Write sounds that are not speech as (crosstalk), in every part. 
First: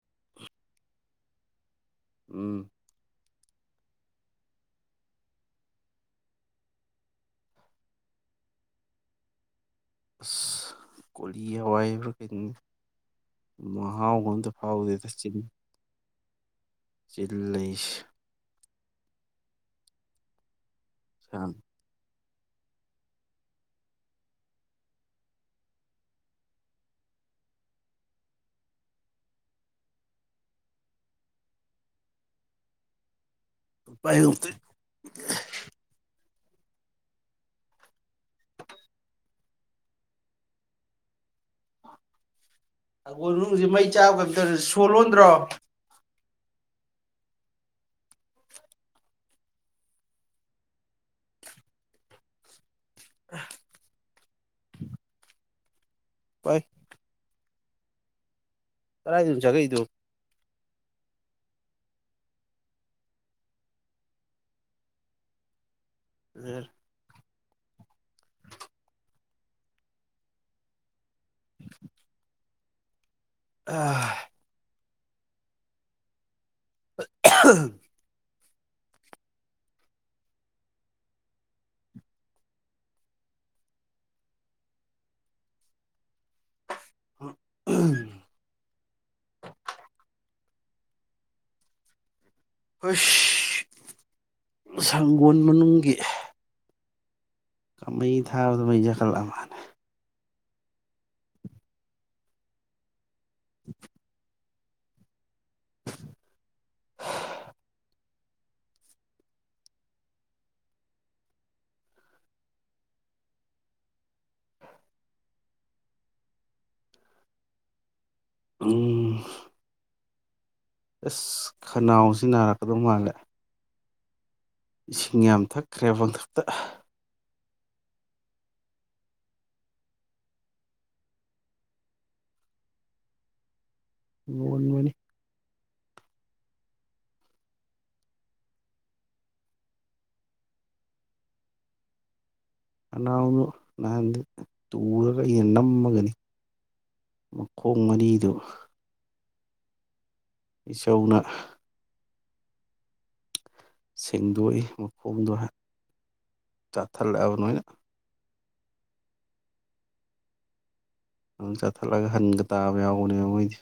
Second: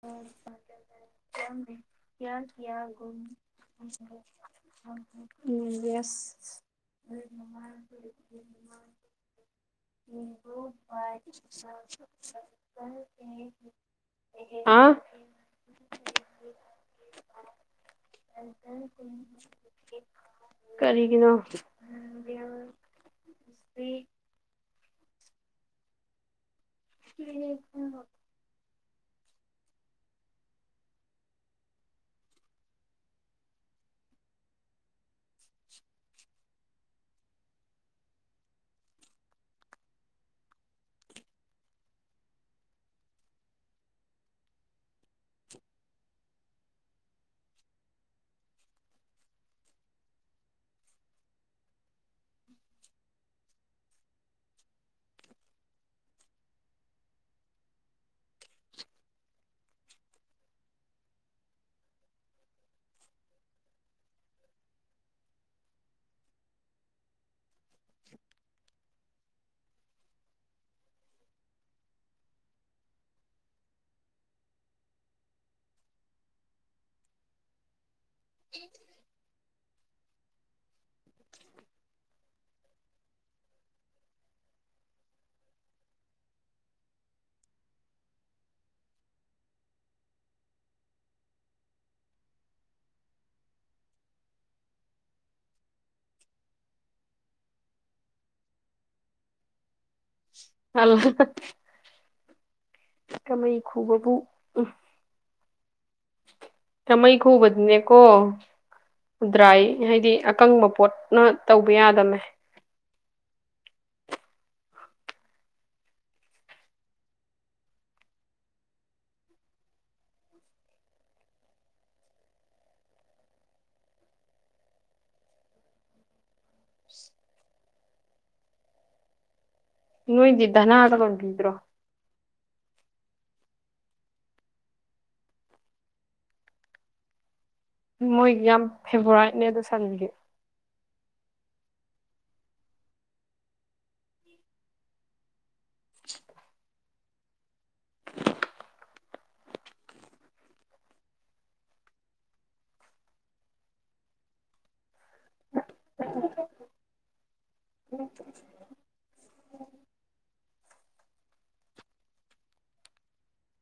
ꯍ ꯀꯌꯥ ꯎꯝ ꯀꯌꯥꯒꯨꯝ ꯎ ꯌꯦꯁ ꯍꯕꯨꯣ ꯑꯁ ꯔ ꯀꯣꯂꯤ ꯁꯥ ꯍꯋꯥꯏꯕ꯭ꯔꯥ ꯀꯩꯅꯣ ꯁꯔꯄꯜ ꯍ ꯍꯥꯎꯗꯦꯗ ꯆꯤꯟ ꯆꯤꯜ ꯂꯩ (unintelligible) ꯀꯔꯤ ꯀꯅꯣ ꯍ ꯄꯥꯏꯇ ꯑꯩꯈꯣꯏ ꯔꯨꯁꯤ ꯃꯩ ꯆꯥꯕ ꯀꯩꯝ ꯇꯧꯔꯦ ꯁꯣꯜ ꯂꯣꯟꯗ꯭ꯔꯣ ꯑ ꯍꯣꯏ ꯀꯗꯥꯥꯏꯗꯨꯅꯖꯒꯩꯗꯨ ꯎ (unintelligible) ꯑ (unintelligible) ꯑꯦ ꯎ ꯐꯁ ꯁꯪꯒꯣꯜ ꯃꯅꯨꯡꯒꯤ ꯀꯃ ꯊꯥ ꯑꯣꯗ ꯃ ꯖꯀꯂꯃꯥꯟ ꯍꯂꯣ ꯀꯃꯩ ꯈꯨꯕꯕꯨ ꯑ ꯀꯃꯩ ꯈꯨꯕꯗꯨꯅꯦꯀꯣ ꯗ꯭ꯔꯥꯏ ꯍꯥꯏꯗꯤ ꯑꯀꯪꯕ ꯄꯣꯠꯅ ꯇꯧꯕ ꯌꯥꯗꯃꯦ ꯎꯝ ꯑꯁ ꯈꯅꯥꯎꯁꯤ ꯅꯥꯔꯛꯀꯗꯧ ꯃꯥꯜꯂꯦ ꯏꯁꯤꯡ ꯌꯥꯝ ꯊꯛꯈ꯭ꯔꯦ ꯃꯪꯊꯛꯇ ꯅꯣꯏꯗꯗꯅꯥ ꯇꯒꯟꯗ꯭ꯔꯣ ꯃꯃꯅꯤ ꯃꯣꯏꯒꯤ ꯌꯥꯝ ꯐꯦꯕꯣꯔꯥꯏꯠꯅꯦ ꯑꯗꯨꯣ ꯁꯟꯒꯤ ꯑꯅ ꯅ ꯇꯨꯔ ꯀ ꯅꯝꯃꯒꯅꯤ ꯃꯈꯣꯡ ꯃꯔꯤꯗꯨ ꯏꯆꯧꯅ ꯁꯦꯡꯗꯣꯛꯏ ꯍꯨꯝꯗꯣ ꯆꯥꯊꯠꯂꯛꯑꯕ ꯅꯣꯏꯅ ꯑꯗꯨꯝ ꯆꯠꯊꯠꯂꯒ ꯍꯟꯒ ꯇꯥꯕ ꯌꯥꯎꯕꯅꯦꯕ ꯃꯣꯏꯗꯤ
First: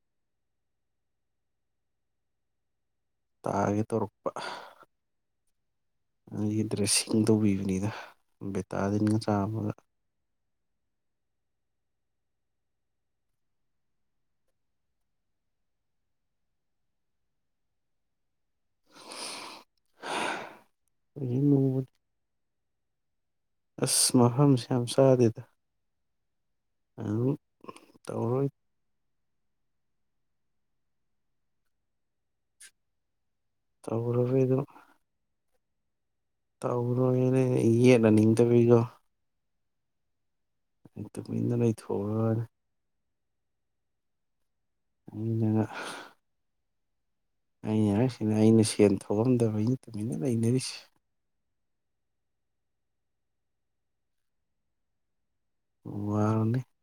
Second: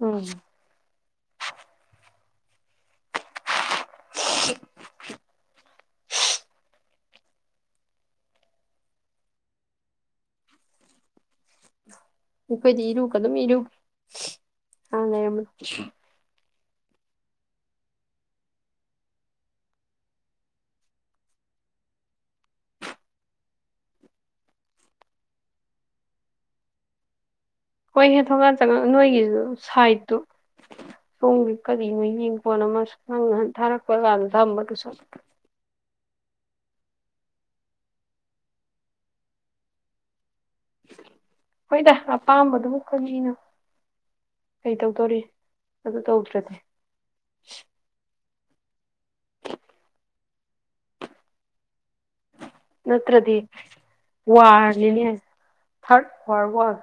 ꯎꯝ ꯇꯥꯒꯤ ꯇꯔꯄ ꯑꯩꯒꯤ ꯗ꯭ꯔꯦꯁꯤꯡ ꯇꯧꯕꯤꯕꯅꯤꯗ ꯕꯦꯇꯥꯂꯤꯟꯒ ꯆꯥꯕꯒ ꯑꯩꯈꯣꯏꯗꯤ ꯏꯔꯨꯀ ꯑꯗꯨꯝ ꯏꯔꯨ ꯑꯥ ꯂꯩꯔꯝꯃꯣ ꯑꯩ ꯑꯁꯃꯍꯝ ꯁ꯭ꯝ ꯁꯥꯗꯤꯗ ꯑ ꯍꯣꯏꯍꯦ ꯊꯣꯡꯉꯥꯟ ꯆꯪꯉꯛ ꯅꯣꯏꯒꯤꯁꯨ ꯁꯥꯏꯠꯇꯨ ꯁꯣꯝꯒꯤ ꯀꯔꯤꯅꯣ ꯌꯦꯡ ꯄꯣꯟ ꯑꯃ ꯈꯪꯍꯟ ꯊꯥꯔꯛꯄꯣꯏꯗ ꯇꯧꯔꯔꯣꯏ ꯊꯝꯕꯗꯨꯁ ꯇꯧꯔꯣꯏꯅꯦ ꯏꯅꯅꯤꯡꯗꯕꯤꯒꯣ ꯇꯣꯏꯅꯅꯣꯏ ꯊꯣꯔ ꯍꯖꯤꯅ ꯀꯩ ꯇꯧꯗꯣꯔꯤ ꯑꯗꯨ ꯇꯧꯗ꯭ꯔꯗꯤ ꯑ ꯑꯩꯅ ꯑꯩꯅ ꯁꯦꯟ ꯊꯣꯛꯑꯝꯗꯕ ꯑꯩꯅ ꯇꯨꯃꯤꯟꯅ ꯂꯩꯅꯔꯤꯁꯦ ꯅꯠꯇ꯭ꯔꯗꯤ ꯋꯥꯂꯤꯅꯦ ꯊꯔꯠ ꯋꯥꯔ ꯋꯥꯔꯅꯤ ꯋꯥꯜ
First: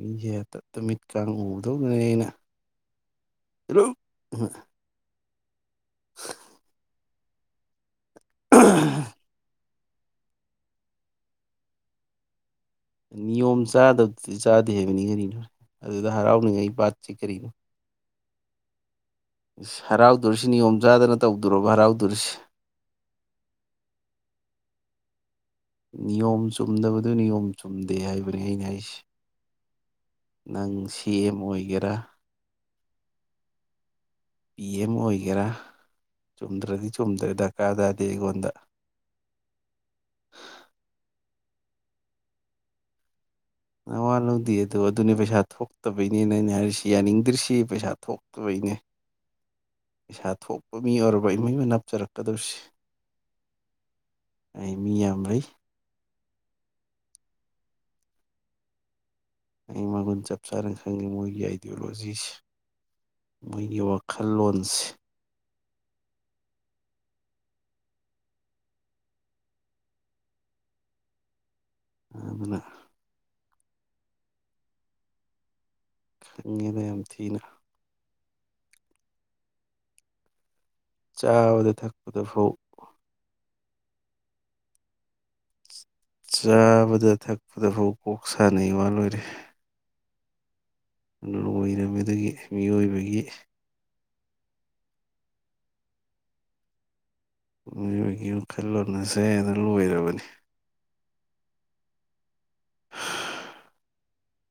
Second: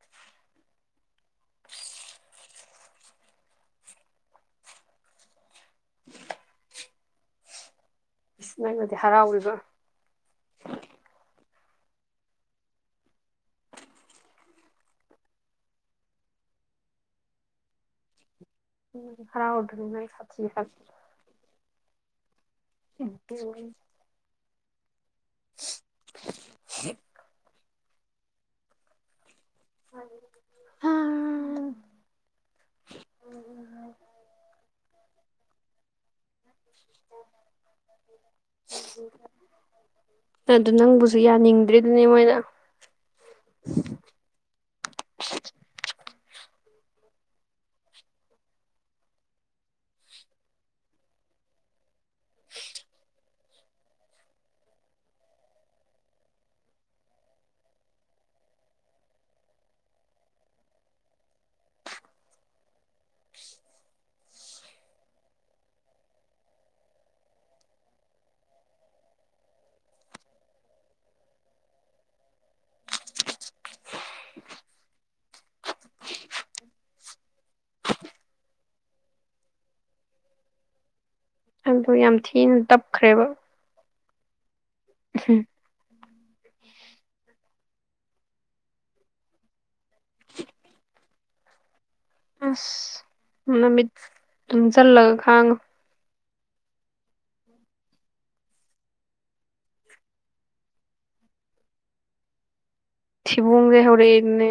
ꯃꯤꯁꯦꯇ ꯇꯃꯤꯠꯀ ꯎꯗꯧꯒꯅꯦꯩꯅ (unintelligible) ꯑꯃꯅꯗꯤ ꯍꯔꯥꯎꯔꯤꯕ ꯅꯤꯌꯣꯝ ꯆꯥꯗꯕꯗꯨꯗꯤ ꯆꯥꯗꯦ ꯍꯥꯏꯕꯅꯤ ꯀꯔꯤꯅꯣ ꯑꯗꯨꯗ ꯍꯔꯥꯎꯅꯤꯡꯉꯩ ꯄꯥꯠꯁꯤ ꯀꯔꯤꯅꯣ ꯍꯔꯥꯎꯗ꯭ꯔꯤꯉꯩ ꯍꯔꯥꯎꯗꯧꯔꯤꯁꯤ ꯁꯥꯊꯤ ꯅꯤꯌꯣꯝ ꯆꯥꯗꯅ ꯇꯧꯗꯣꯕ ꯍꯔꯥꯎ ꯑꯗꯨꯔꯁ ꯍꯗꯤ ꯅꯤꯌꯣꯝ ꯆꯨꯝꯗꯕꯗꯨ ꯅꯤꯌꯣꯝ ꯆꯨꯝ ꯇ ꯍꯥꯏꯏꯕꯅꯤꯏꯅꯦꯏꯁ ꯅꯪ ꯁꯦꯝ ꯑꯣꯏꯒꯦꯔꯥ ꯌꯦꯦꯝ ꯑꯣꯏꯒꯦꯔꯥ ꯆꯨꯝꯗ꯭ꯔꯗꯤ ꯆꯨꯝꯗ꯭ꯔꯦ ꯗꯔꯀꯥꯔ ꯇꯥꯗꯦ ꯑꯩꯉꯣꯟꯗ ꯑꯗꯨꯗꯅꯤ ꯃꯅ ꯋꯥꯂ ꯂꯧꯗꯤ ꯑꯗꯨ ꯑꯗꯨꯅ ꯄꯩꯁꯥ ꯍꯥ ꯐꯣꯛꯛꯇ ꯅꯦ ꯑꯩꯅ ꯍꯥꯏꯔꯤꯁꯤ ꯌꯥꯅꯤꯡꯗ꯭ꯔꯤꯁꯤ ꯄꯩꯁꯥ ꯊꯣꯛꯇꯕꯩꯅꯦ ꯄꯩꯁꯥ ꯊꯣꯛꯄ ꯃꯤ ꯑꯣꯏꯔꯕ ꯏꯃꯣꯏ ꯃꯅꯥ ꯞꯆꯔꯛꯀꯗꯧꯁꯤ ꯑꯩ ꯃꯤ ꯌꯥꯝꯩ ꯑꯩ ꯃꯒꯨꯟ ꯆꯞ ꯆꯥꯅ ꯈꯪꯉꯦ ꯃꯣꯏꯒꯤ ꯑꯥꯏꯗꯤꯌꯣꯂꯣꯖꯤꯁꯦ ꯃꯣꯏꯒꯤ ꯋꯥꯈꯜꯂꯣꯟꯁꯦ ꯑꯗꯨꯗꯅ ꯈꯪꯉꯦꯅ ꯌꯥꯝ ꯊꯤꯅ ꯆꯥꯕꯗ ꯑꯗꯨꯗꯣ ꯌꯥꯝ ꯊꯛꯄꯗ ꯐꯥꯎ ꯊꯤꯅ ꯇꯞꯈ꯭ꯔꯦꯕ ꯎꯝ ꯆꯥꯕꯗ ꯊꯛꯄꯗ ꯐꯥꯎ ꯀꯣꯛ ꯁꯥꯅꯩ ꯋꯥꯜꯂꯣꯏꯔꯦ (unintelligible) ꯌꯥꯝ ꯑꯣꯏꯔꯃꯤ ꯑꯗꯒꯤ ꯃꯤꯑꯣꯏꯕꯒꯤ ꯇꯝ ꯆ ꯂ ꯈꯥꯡꯉ ꯃꯤꯑꯣꯏꯒꯤ ꯋꯥꯈꯜꯂꯣꯟ ꯑꯁꯦ ꯑꯗꯨ ꯂꯣꯏꯔꯕꯅꯤ ꯁꯤꯕꯨꯡꯒꯦ ꯍꯧꯔ ꯏꯅꯤ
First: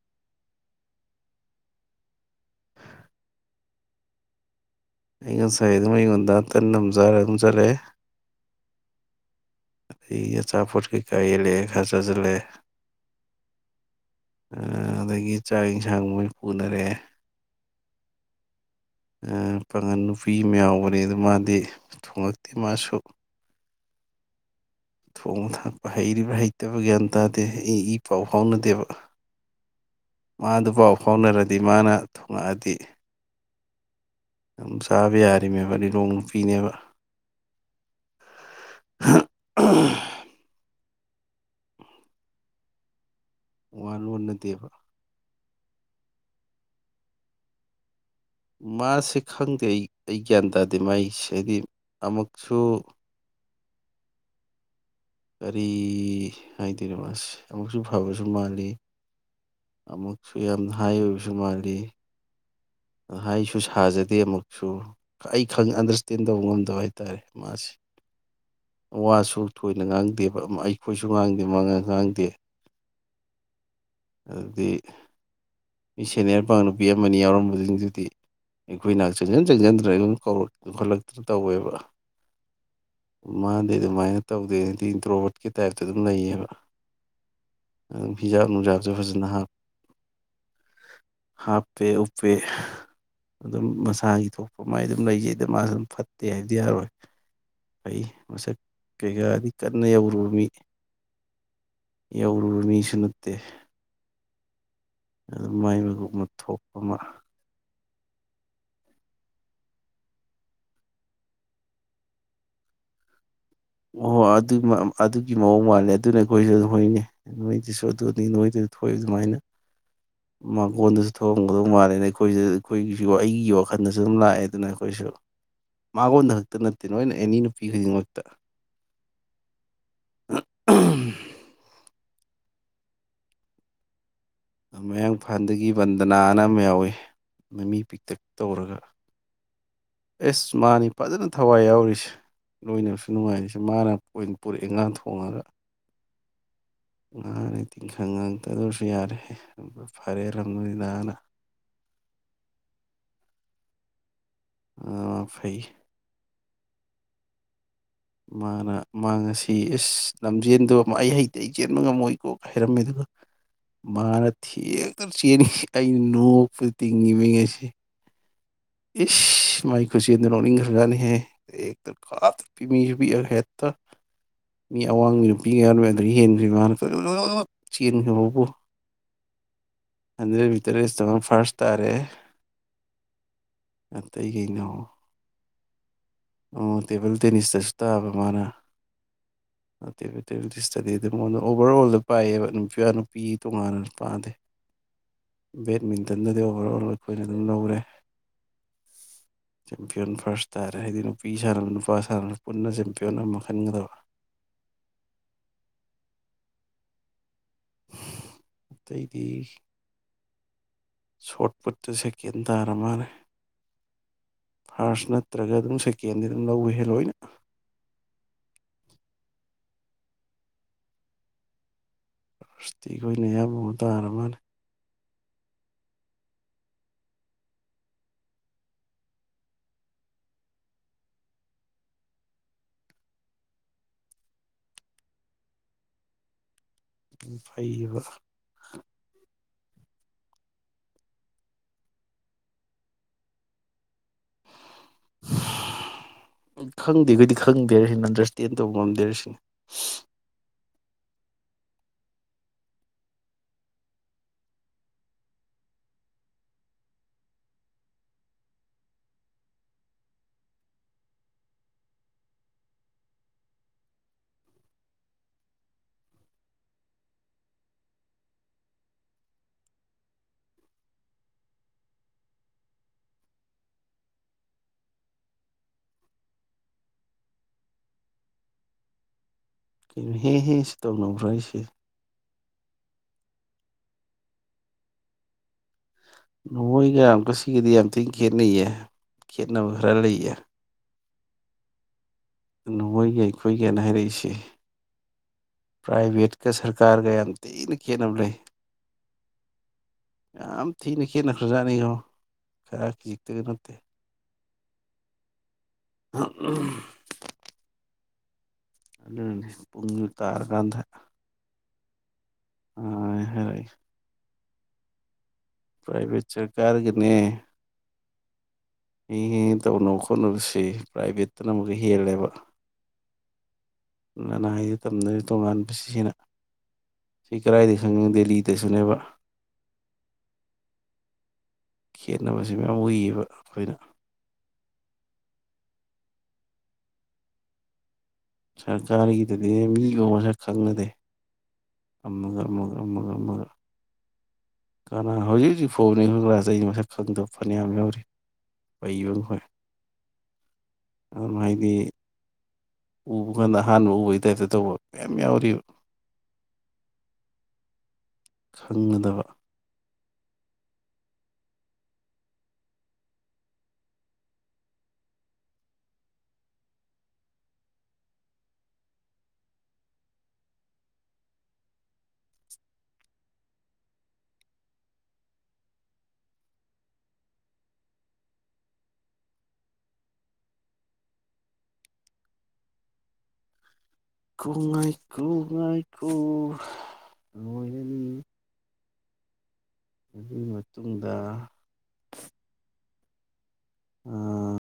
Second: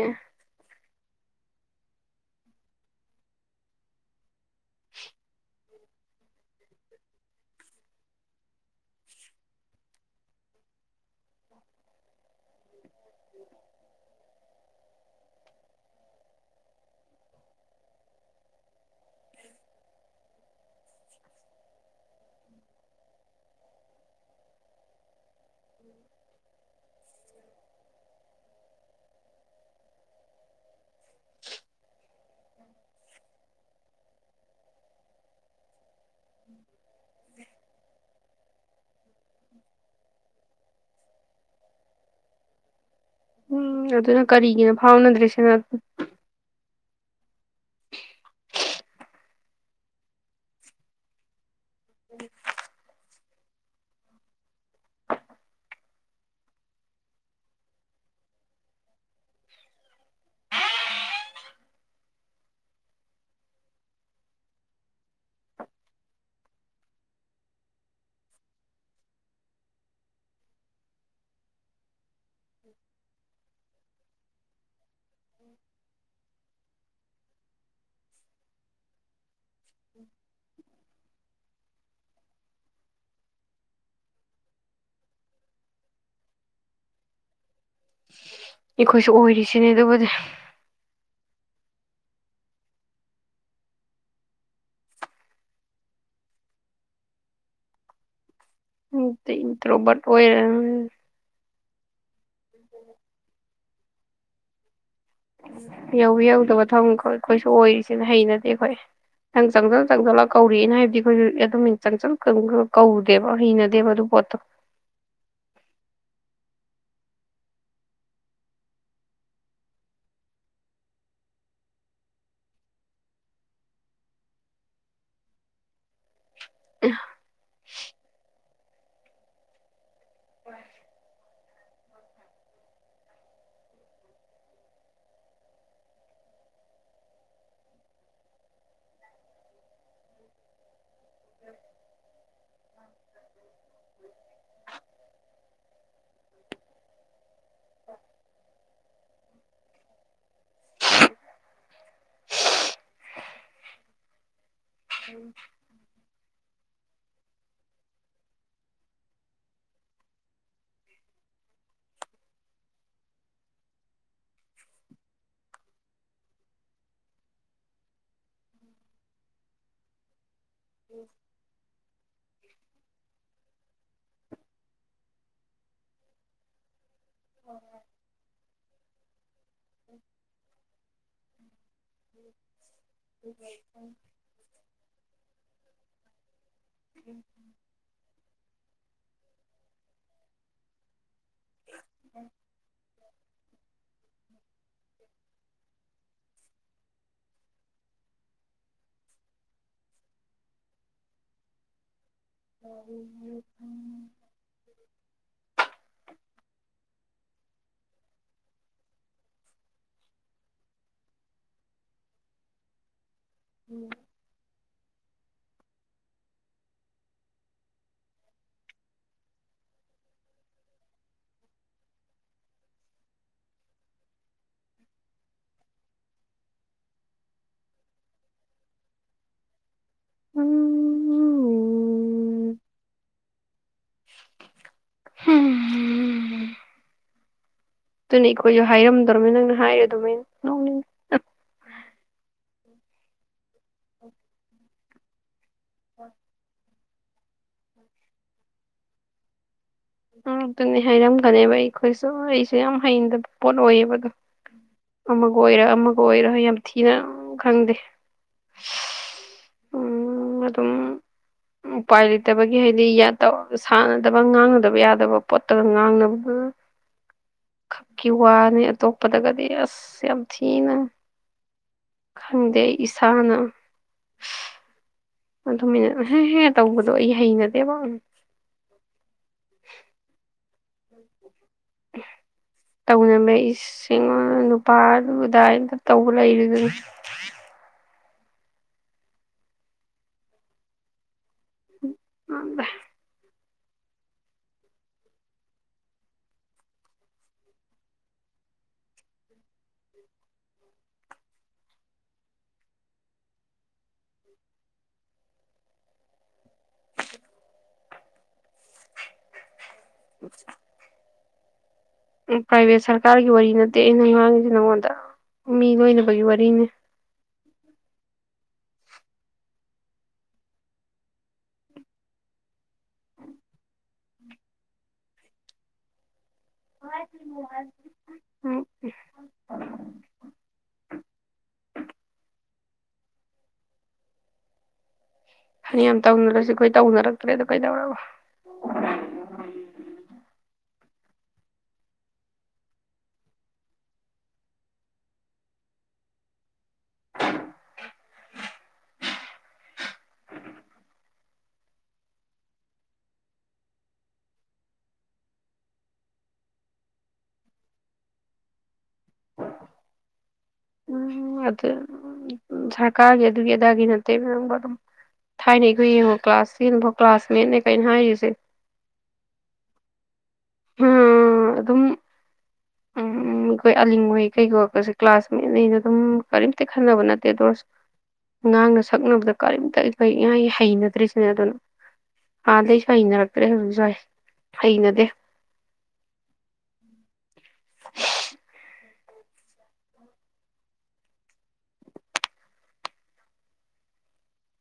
ꯑꯩ ꯉꯁꯥꯏ ꯑꯗꯨꯝ ꯑꯩꯉꯣꯟꯗ ꯇꯟꯅ ꯑꯗꯨꯝ ꯆꯥꯔ ꯑꯗꯨꯝ ꯆꯠꯂꯛꯑꯦ ꯑꯗꯒꯤ ꯑꯆꯥꯄꯣꯠ ꯀꯩꯀꯥ ꯌꯦꯦꯜꯂꯛꯑꯦ ꯈꯔ ꯆꯥꯁꯤꯜꯂꯦ ꯑꯗꯒꯤ ꯆꯥꯛ ꯌꯦꯟꯁꯥꯡ ꯃꯣꯏ ꯄꯨꯅꯔꯦ ꯄꯥꯉꯟ ꯅꯨꯄꯤ ꯑꯃ ꯌꯥꯎꯕꯅꯤ ꯑꯗꯨ ꯃꯥꯗꯤ ꯊꯣꯡꯉꯛꯇꯦ ꯃꯥꯁꯨ ꯊꯣꯡꯕ ꯊꯥꯛꯄ ꯍꯩꯔꯤꯕ꯭ꯔꯥ ꯍꯩꯇꯕ ꯒ꯭ꯌꯥꯟ ꯇꯥꯗꯦ ꯏ ꯏ ꯄꯥꯎ ꯐꯥꯎꯅꯗꯦꯕ ꯃꯥꯗ ꯄꯥꯎ ꯍꯣꯠꯅꯔꯗꯤ ꯃꯥꯅ ꯊꯣꯂꯛꯑꯗꯤ ꯑꯗꯨꯝ ꯆꯥꯕ ꯌꯥꯔꯤꯃꯦꯕꯗꯤ ꯂꯣꯡꯄꯤꯤꯅꯦꯕ ꯎꯝ ꯋꯥ ꯑꯗꯨꯅ ꯂꯣꯟꯅꯗꯦꯕ ꯀꯔꯤꯒꯤꯅꯣ ꯐꯥꯎꯅꯗ꯭ꯔꯔꯤꯁꯤꯅ ꯃꯥꯁꯦ ꯈꯪꯗꯦ ꯑꯩ ꯑꯩ ꯒ꯭ꯌꯥꯟ ꯇꯥꯗꯦ ꯃꯥꯏꯁ ꯍꯥꯏꯗꯤ ꯑꯃꯨꯛꯁꯨ ꯀꯔꯤ ꯍꯥꯏꯗꯣꯏꯅꯣ ꯃꯥꯁ ꯑꯃꯨꯛꯁꯨ ꯐꯕꯁꯨ ꯃꯥꯜꯂꯤ ꯑꯃꯨꯛꯁꯨ ꯌꯥꯝ ꯍꯥꯏ ꯑꯣꯏꯕꯁꯨ ꯃꯥꯜꯂꯤ ꯑꯩꯁꯨ ꯁꯥꯖꯗꯦ ꯑꯃꯨꯛꯁꯨ ꯑꯩ ꯈꯪ ꯑꯟꯗꯔꯁꯇꯦꯟ ꯇꯧꯕ ꯉꯝꯗꯕ ꯍꯥꯏꯇꯥꯥꯔꯦ ꯃꯥꯁꯤꯦ ꯋꯥꯁꯨ ꯊꯣꯏꯅ ꯉꯥꯡꯗꯦꯕ ꯑꯩꯈꯣꯏꯁꯨ ꯉꯥꯡꯗꯦ ꯃꯥꯅ ꯉꯥꯡꯗꯦ ꯎꯝ ꯑꯗꯨꯗꯤ ꯃꯤ ꯁꯦꯟꯅꯔꯄꯥ ꯅꯨꯄꯤ ꯑꯃꯅꯤ ꯌꯥꯎꯔꯝꯕꯗꯨ ꯑꯗꯨꯗꯤ ꯑꯩꯈꯣꯏꯅꯆ ꯆꯪꯖꯟ ꯆꯪꯁꯤꯟꯗ꯭ꯔꯦ ꯑꯗꯨꯝꯣꯠꯂꯛꯇꯅ ꯇꯧꯋꯦꯕ ꯃꯥꯗꯤ ꯑꯗꯨꯃꯥꯏꯅ ꯇꯧꯗꯦꯅꯗꯤ ꯔꯣꯕꯣꯠꯀꯤ ꯇꯥꯏꯞꯇ ꯑꯗꯨꯝ ꯂꯩꯌꯦꯕ ꯑꯗꯨꯝ ꯍꯤꯖꯥꯞ ꯅꯨꯡꯖꯥꯞꯁꯨ ꯑꯩꯈꯣꯏꯁꯨ ꯐꯖꯅ ꯍꯥꯞ ꯑꯣꯏꯔꯤꯁꯤꯅꯦ ꯑꯗꯨꯕꯨꯗꯤ ꯍꯥꯞꯄꯦ ꯎꯄꯦ ꯑꯗꯨꯝ ꯃꯁꯥꯒꯤ ꯊꯣꯛꯄ ꯃꯥꯏ ꯑꯗꯨꯝ ꯂꯩꯖꯩꯗ ꯃꯥꯁꯨ ꯑꯗꯨꯝ ꯐꯠꯇꯦ ꯍꯥꯏꯕꯗꯤ ꯌꯥꯔꯣꯏ ꯐꯩ ꯃꯁꯛ ꯀꯩꯀꯥꯗꯤ ꯎꯠꯇ ꯀꯟꯅ ꯔꯣꯕꯠ ꯑꯣꯏ ꯌꯧꯔꯨꯕ ꯃꯤ ꯌꯧꯔꯨꯕ ꯃꯤꯁꯨ ꯅꯠꯇꯦ ꯑꯗꯨꯝ ꯃꯥꯏ ꯃꯒꯨꯞ ꯌꯧꯕꯤ ꯃ ꯌꯧꯗꯕ ꯊꯣꯛꯄ ꯑꯃ ꯊꯕꯛ ꯑꯩꯈꯣꯏꯁꯨ ꯑꯣꯏ ꯁꯤꯅ ꯍꯩꯅꯗꯤꯦ ꯑꯩꯈꯣꯏ ꯅꯊꯪ ꯆꯪꯁꯤꯜ ꯆꯪꯁꯤꯜꯂ ꯀꯧꯔꯛꯑꯦꯅ ꯍꯥꯏꯕꯗꯤ ꯑꯩꯈꯣꯏꯁꯨ ꯑꯗꯨꯝ ꯆꯪꯁꯤꯜ ꯀꯧꯔꯨꯗꯦꯕ ꯑꯣ ꯍꯣꯏ ꯑꯗꯨ ꯑꯗꯨꯒꯤ ꯃꯑꯣꯡ ꯃꯥꯜꯂꯦ ꯑꯗꯨꯅ ꯑꯩꯈꯣꯏꯁꯨ ꯑꯗꯨꯝ ꯍꯣꯏꯅꯦ ꯅꯣꯏꯗꯨꯁꯨ ꯑꯗꯨꯅꯤ ꯅꯣꯏꯗꯨꯁꯨ ꯊꯣꯛꯏ ꯑꯗꯨꯃꯥꯏꯅ ꯃꯥꯡꯒꯣꯟꯗꯨꯁꯨ ꯊꯣꯛꯑꯝꯒꯗꯧ ꯃꯥꯜꯂꯦꯅ ꯑꯩꯈꯣꯏꯗ ꯑꯩꯈꯣꯏꯒꯤꯁꯨ ꯑꯩꯒꯤ ꯋꯥꯈꯜꯗꯁꯨ ꯑꯗꯨꯝ ꯂꯥꯛꯑꯦ ꯑꯗꯨꯅ ꯑꯩꯈꯣꯏꯁꯨ ꯃꯒꯣꯟꯗ ꯅꯣꯏ ꯑꯦꯅꯤ ꯅꯨ ꯐꯄꯤ ꯈꯨꯗꯤꯡꯃꯛꯇ ꯎ ꯃꯌꯥꯡꯐꯥꯟꯗꯒꯤ ꯕꯟꯗꯅꯥ ꯑꯅ ꯑꯃ ꯌꯥꯎꯏꯤ ꯃꯃꯤ ꯄꯤꯛꯇꯛ ꯇꯧꯔꯒ ꯑꯦꯁ ꯃꯥꯅꯤ ꯐꯖꯅ ꯊꯋꯥꯏ ꯌꯥꯎꯔꯤꯁꯦ ꯂꯣꯏꯅꯕꯁꯨ ꯅꯨꯡꯉꯥꯏꯔꯤꯁꯦ ꯃꯥꯅ ꯀꯣꯏꯟ ꯄꯨꯔꯛ ꯏꯟꯒꯥꯡ ꯊꯣꯡꯉꯒ ꯉꯥꯅꯤ ꯇꯤꯡꯈꯪ ꯉꯛꯇꯗꯔꯁꯨ ꯌꯥꯔꯦ ꯐꯔꯦꯔꯝꯅꯤꯗꯅ ꯑ ꯐꯩ ꯃꯥꯅ ꯃꯥ ꯉꯁꯤ ꯏꯁꯁ ꯅꯝꯖꯦꯟꯗꯕ ꯑꯃ ꯑꯩ ꯍꯩꯇ ꯑꯩ ꯆꯦꯟꯕ ꯉꯝꯃꯣꯏꯀꯣꯛ ꯍꯥꯏꯔꯝꯃꯦ ꯑꯗꯨꯒ ꯃꯥꯅ ꯊꯦꯛꯇ ꯆꯦꯟꯉ ꯑꯩꯅ ꯅꯣꯛꯄꯗ ꯇꯤꯡꯉꯤꯕ ꯉꯩꯁꯤꯦ ꯏꯁ ꯃꯥꯏ ꯈꯨꯁꯤ ꯔꯣꯅꯤ ꯒꯥꯦ ꯍꯥꯏ ꯀꯥꯇ ꯄꯃꯤ ꯃꯤ ꯑꯋꯥꯡꯕ ꯅꯨꯄꯤ ꯌꯥꯔꯣꯏ ꯑꯗꯨ ꯍꯦꯟꯗ꯭ꯔꯤꯕꯅ ꯆꯕꯣ ꯍꯟꯗ꯭ꯔꯦꯠ ꯃꯤꯇꯔꯁꯤꯇ ꯑꯃ ꯐꯥꯔꯁ ꯇꯥꯔꯦ ꯑꯇꯩ ꯀꯩꯅꯣ ꯑꯣ ꯇꯦꯕꯜ ꯇꯦꯅꯤꯁꯇꯁꯨ ꯇꯥꯕ ꯃꯥꯅ ꯑꯇꯩꯠꯇꯔꯗꯤꯁꯗꯤ ꯑꯗꯨ ꯃꯉꯣꯟꯗ ꯑꯣꯚꯔ ꯑꯣꯜꯗ ꯄꯥꯏꯌꯦꯕ ꯅꯨꯄꯤ ꯅꯨꯄꯤ ꯇꯣꯉꯥꯟꯅ ꯄꯥꯟꯗꯦ ꯕꯦꯠꯃꯤꯟꯇꯟꯗꯗꯤ ꯑꯣꯚꯔ ꯑꯣꯜ ꯑꯩꯈꯣꯏꯅ ꯑꯗꯨꯝ ꯂꯧꯔꯦ ꯆꯦꯝꯄꯤꯌꯟ ꯐꯥꯔꯁ ꯇꯥꯔꯦ ꯍꯥꯏꯗꯤ ꯅꯨꯄꯤ ꯁꯥꯟꯅꯕ ꯅꯨꯄꯥ ꯍꯥꯟꯅ ꯄꯨꯟꯅ ꯆꯦꯝꯄꯤꯌꯟ ꯑꯃ ꯈꯟꯒꯗꯕ (unintelligible) ꯑꯇꯩꯗꯤ ꯁꯣꯔꯠꯄꯨꯠꯇ ꯁꯦꯀꯦꯟ ꯇꯥꯔ ꯃꯥꯜꯂꯦ ꯎꯝ ꯐꯥꯔꯁ ꯅꯠꯇ꯭ꯔꯒ ꯑꯗꯨꯝ ꯁꯦꯀꯦꯟꯗꯤ ꯑꯗꯨꯝ ꯂꯧꯋꯍꯦ ꯂꯣꯏꯅ ꯁꯁꯇꯤꯈꯅꯦ ꯌꯥꯝꯕꯨꯗꯔꯃꯅꯤ ꯎꯝ ꯍ ꯎꯝ ꯐꯌꯦꯕ ꯍꯥꯏꯔꯝꯗꯧ꯭ꯔꯅꯤ ꯅꯪꯅ ꯍꯥꯏꯔꯦ ꯑꯗꯨꯃꯥꯏ ꯅ ꯑꯣꯦ ꯎꯣꯏ ꯈꯪꯗꯦ ꯑꯩꯈꯣꯏꯗꯤ ꯈꯪꯗꯦꯔꯤꯁꯤꯅ ꯑꯟꯗꯔꯁꯇꯦꯟ ꯇꯧꯕ ꯉꯝꯗꯦꯔꯁꯤꯅ ꯃꯔꯛꯇꯨꯅꯤ ꯍꯥꯏꯔꯝꯒꯅꯦꯕ ꯑꯩꯈꯣꯏꯁꯨ ꯑꯩꯁꯨ ꯌꯥꯝ ꯍꯩꯅꯗꯕ ꯄꯣꯠ ꯑꯣꯏꯌꯦꯕ ꯑꯗꯣ ꯑꯃꯒ ꯑꯣꯏꯔꯣ ꯑꯃꯒ ꯑꯣꯏꯔꯣ ꯌꯥꯝ ꯊꯤꯅ ꯈꯪꯗꯦ ꯎꯝ ꯑꯗꯨꯝ ꯎꯄꯥꯏ ꯂꯩꯇꯕꯒꯤ ꯍꯥꯏꯗꯤ ꯌꯥꯠꯇ ꯁꯥꯟꯅꯗꯕ ꯉꯥꯡ ꯌꯥꯗꯕ ꯌꯥꯗꯕ ꯄꯣꯠꯇꯒ ꯉꯥꯡꯅꯕ ꯈꯛꯀꯤ ꯋꯥꯅꯤ ꯑꯇꯣꯞꯄꯗꯒꯗꯤ ꯑꯁ ꯌꯥꯝ ꯊꯤꯅ ꯈꯪꯗꯦ ꯏꯁꯥꯅ ꯑꯗꯨꯃꯤꯅꯠꯦ ꯇꯧꯕꯗꯣ ꯑꯩ ꯍꯩꯅꯗꯦꯕꯪ ꯍ ꯍ ꯇꯥꯎꯟ ꯑꯣ ꯐ꯭ꯔ ꯏꯁꯤ ꯇꯧꯃꯦ ꯏꯁꯤꯡ ꯅꯨꯄꯥ ꯎꯗꯥꯏ ꯅꯣꯡꯣꯏꯒ ꯑꯀ ꯁꯤꯒꯤꯗꯤ ꯑꯗꯨꯇ ꯈꯦꯠꯅꯩꯌꯦ ꯈꯦꯠꯅ ꯍꯔꯥ ꯂꯩꯦ ꯎꯝ ꯑꯗꯨ ꯑꯣꯏ ꯌꯥꯏ ꯑꯩꯈꯣꯏꯒꯤꯅ ꯍꯥꯏꯔꯛꯏꯁꯤ ꯄ꯭ꯔꯥꯏꯚꯦꯠꯀ ꯁꯔꯀꯥꯔꯒ ꯌꯥꯝ ꯊꯤꯅ ꯈꯦꯠꯅꯕ ꯂꯩ ꯌꯥꯝ ꯊꯤꯅ ꯈꯦꯠꯅꯈ꯭ꯔꯖꯥꯠꯅꯤ ꯏꯉꯣ ꯈꯔ ꯈꯤꯖꯤꯛꯇꯒꯤ ꯅꯠꯇꯦ (unintelligible) ꯑꯗꯨꯗꯦ ꯄꯨꯡ ꯇꯔꯀꯥꯟꯗ ꯎ ꯄ꯭ꯔꯥꯏꯚꯦꯠ ꯁꯔꯀꯥꯔꯒꯤ ꯋꯥꯔꯤ ꯍꯥꯏꯔꯛꯏ ꯅꯠꯇꯦ ꯑꯩꯅꯥꯡꯉꯁꯤ ꯍꯣꯗ ꯄ꯭ꯔꯥꯏꯚꯦꯠ ꯁꯔꯀꯥꯔꯒꯤꯅꯦ ꯍꯤ ꯍꯤ ꯇꯧꯅꯕ ꯈꯣꯠꯅꯕꯁꯤ ꯄ꯭ꯔꯥꯏꯚꯦꯠꯇꯅ ꯑꯃꯨꯛ ꯍꯦꯜꯂꯦꯕ ꯅꯅꯥꯏꯗꯤ ꯇꯝꯅꯔꯤ ꯇꯣꯉꯥꯟꯕꯁꯤ ꯍꯟꯅ ꯁꯤ ꯀꯗꯥꯏꯗ ꯁꯪꯉꯣ ꯎꯝ ꯗꯦꯜꯂꯤꯗꯁꯨꯅꯦꯕ ꯈꯦꯠꯅꯕ ꯁꯤ ꯃꯌꯥꯝ ꯎꯨꯏꯌꯦꯕ ꯑꯩꯈꯣꯏꯅ ꯐꯅꯌꯥꯝ ꯇꯧꯅꯔꯁꯤ ꯑꯩꯈꯣꯏ ꯇꯧꯅꯔꯛꯇ꯭ꯔꯦꯗꯣ ꯀꯩꯗꯧꯔꯕ ꯁꯔꯀꯥꯔꯒꯤꯗꯗꯤ ꯃꯤꯒꯨꯝ ꯃꯁꯛ ꯈꯪꯅꯗꯦ ꯑꯃꯒ ꯃꯒ ꯃꯒ ꯃꯒ ꯀꯅꯥ ꯍꯧꯖꯤꯛ ꯍꯧꯖꯤꯛ ꯐꯥꯎꯕꯅꯤ ꯍꯧꯂ꯭ꯔꯥꯁꯦ ꯑꯩ ꯃꯁꯛ ꯈꯪꯗꯕ ꯐꯅꯌꯥꯝ ꯌꯥꯎꯔꯤ ꯏꯤꯕ ꯉꯈꯣꯏ ꯑꯗꯨꯝ ꯍꯥꯏꯗꯤ ꯎꯕ ꯀꯥꯟꯗ ꯑꯍꯥꯟꯕ ꯎꯕꯩ ꯇꯥꯏꯞꯇ ꯇꯧꯕ ꯃꯌꯥꯝ ꯌꯥꯎꯔꯤꯕ ꯈꯪꯅꯗꯕ ꯎ ꯑꯗꯨ ꯁꯔꯀꯥꯔꯒꯤ ꯑꯗꯨꯒꯤ ꯑꯗꯥꯒꯤ ꯅꯠꯇꯦ ꯅ ꯅꯪꯕ ꯑꯗꯨꯝ ꯊꯥꯏꯅ ꯑꯩꯈꯣꯏ ꯌꯦꯡꯉꯣ ꯀ꯭ꯂꯥꯁ ꯇꯦꯟꯐꯥꯎ ꯀ꯭ꯂꯥꯁꯃꯦꯠꯅꯦ ꯀꯩꯅ ꯍꯥꯏꯔꯤꯁꯦ ꯑꯗꯨꯝ ꯎꯝ ꯑꯩꯈꯣꯏ ꯑꯂꯤꯡꯉꯩ ꯀꯩꯀꯣꯄꯁꯦ ꯀ꯭ꯂꯥꯁꯃꯦꯠꯅꯦꯩꯅ ꯑꯗꯨꯝ ꯀꯔꯤꯝꯇ ꯈꯟꯅꯕ ꯅꯠꯇꯦ ꯗꯣꯔꯁ ꯉꯥꯡꯅ ꯁꯛꯅꯕꯗ ꯀꯔꯤꯝꯇ ꯑꯩꯈꯣꯏ ꯉꯥꯏ ꯍꯩꯅꯗ꯭ꯔꯤꯁꯤꯅꯦ ꯑꯗꯨꯅ ꯑꯥꯗꯩꯁꯨ ꯍꯩꯅꯔꯛꯇ꯭ꯔꯦ ꯍꯧꯖꯤꯛꯁꯨ ꯍꯥꯏ ꯀꯉꯥꯏ ꯈꯨꯅꯨꯡ ꯉꯥꯏ ꯀ ꯑꯗꯨꯣꯏ ꯑꯗꯨꯒꯤ ꯃꯇꯨꯡꯗ ꯎ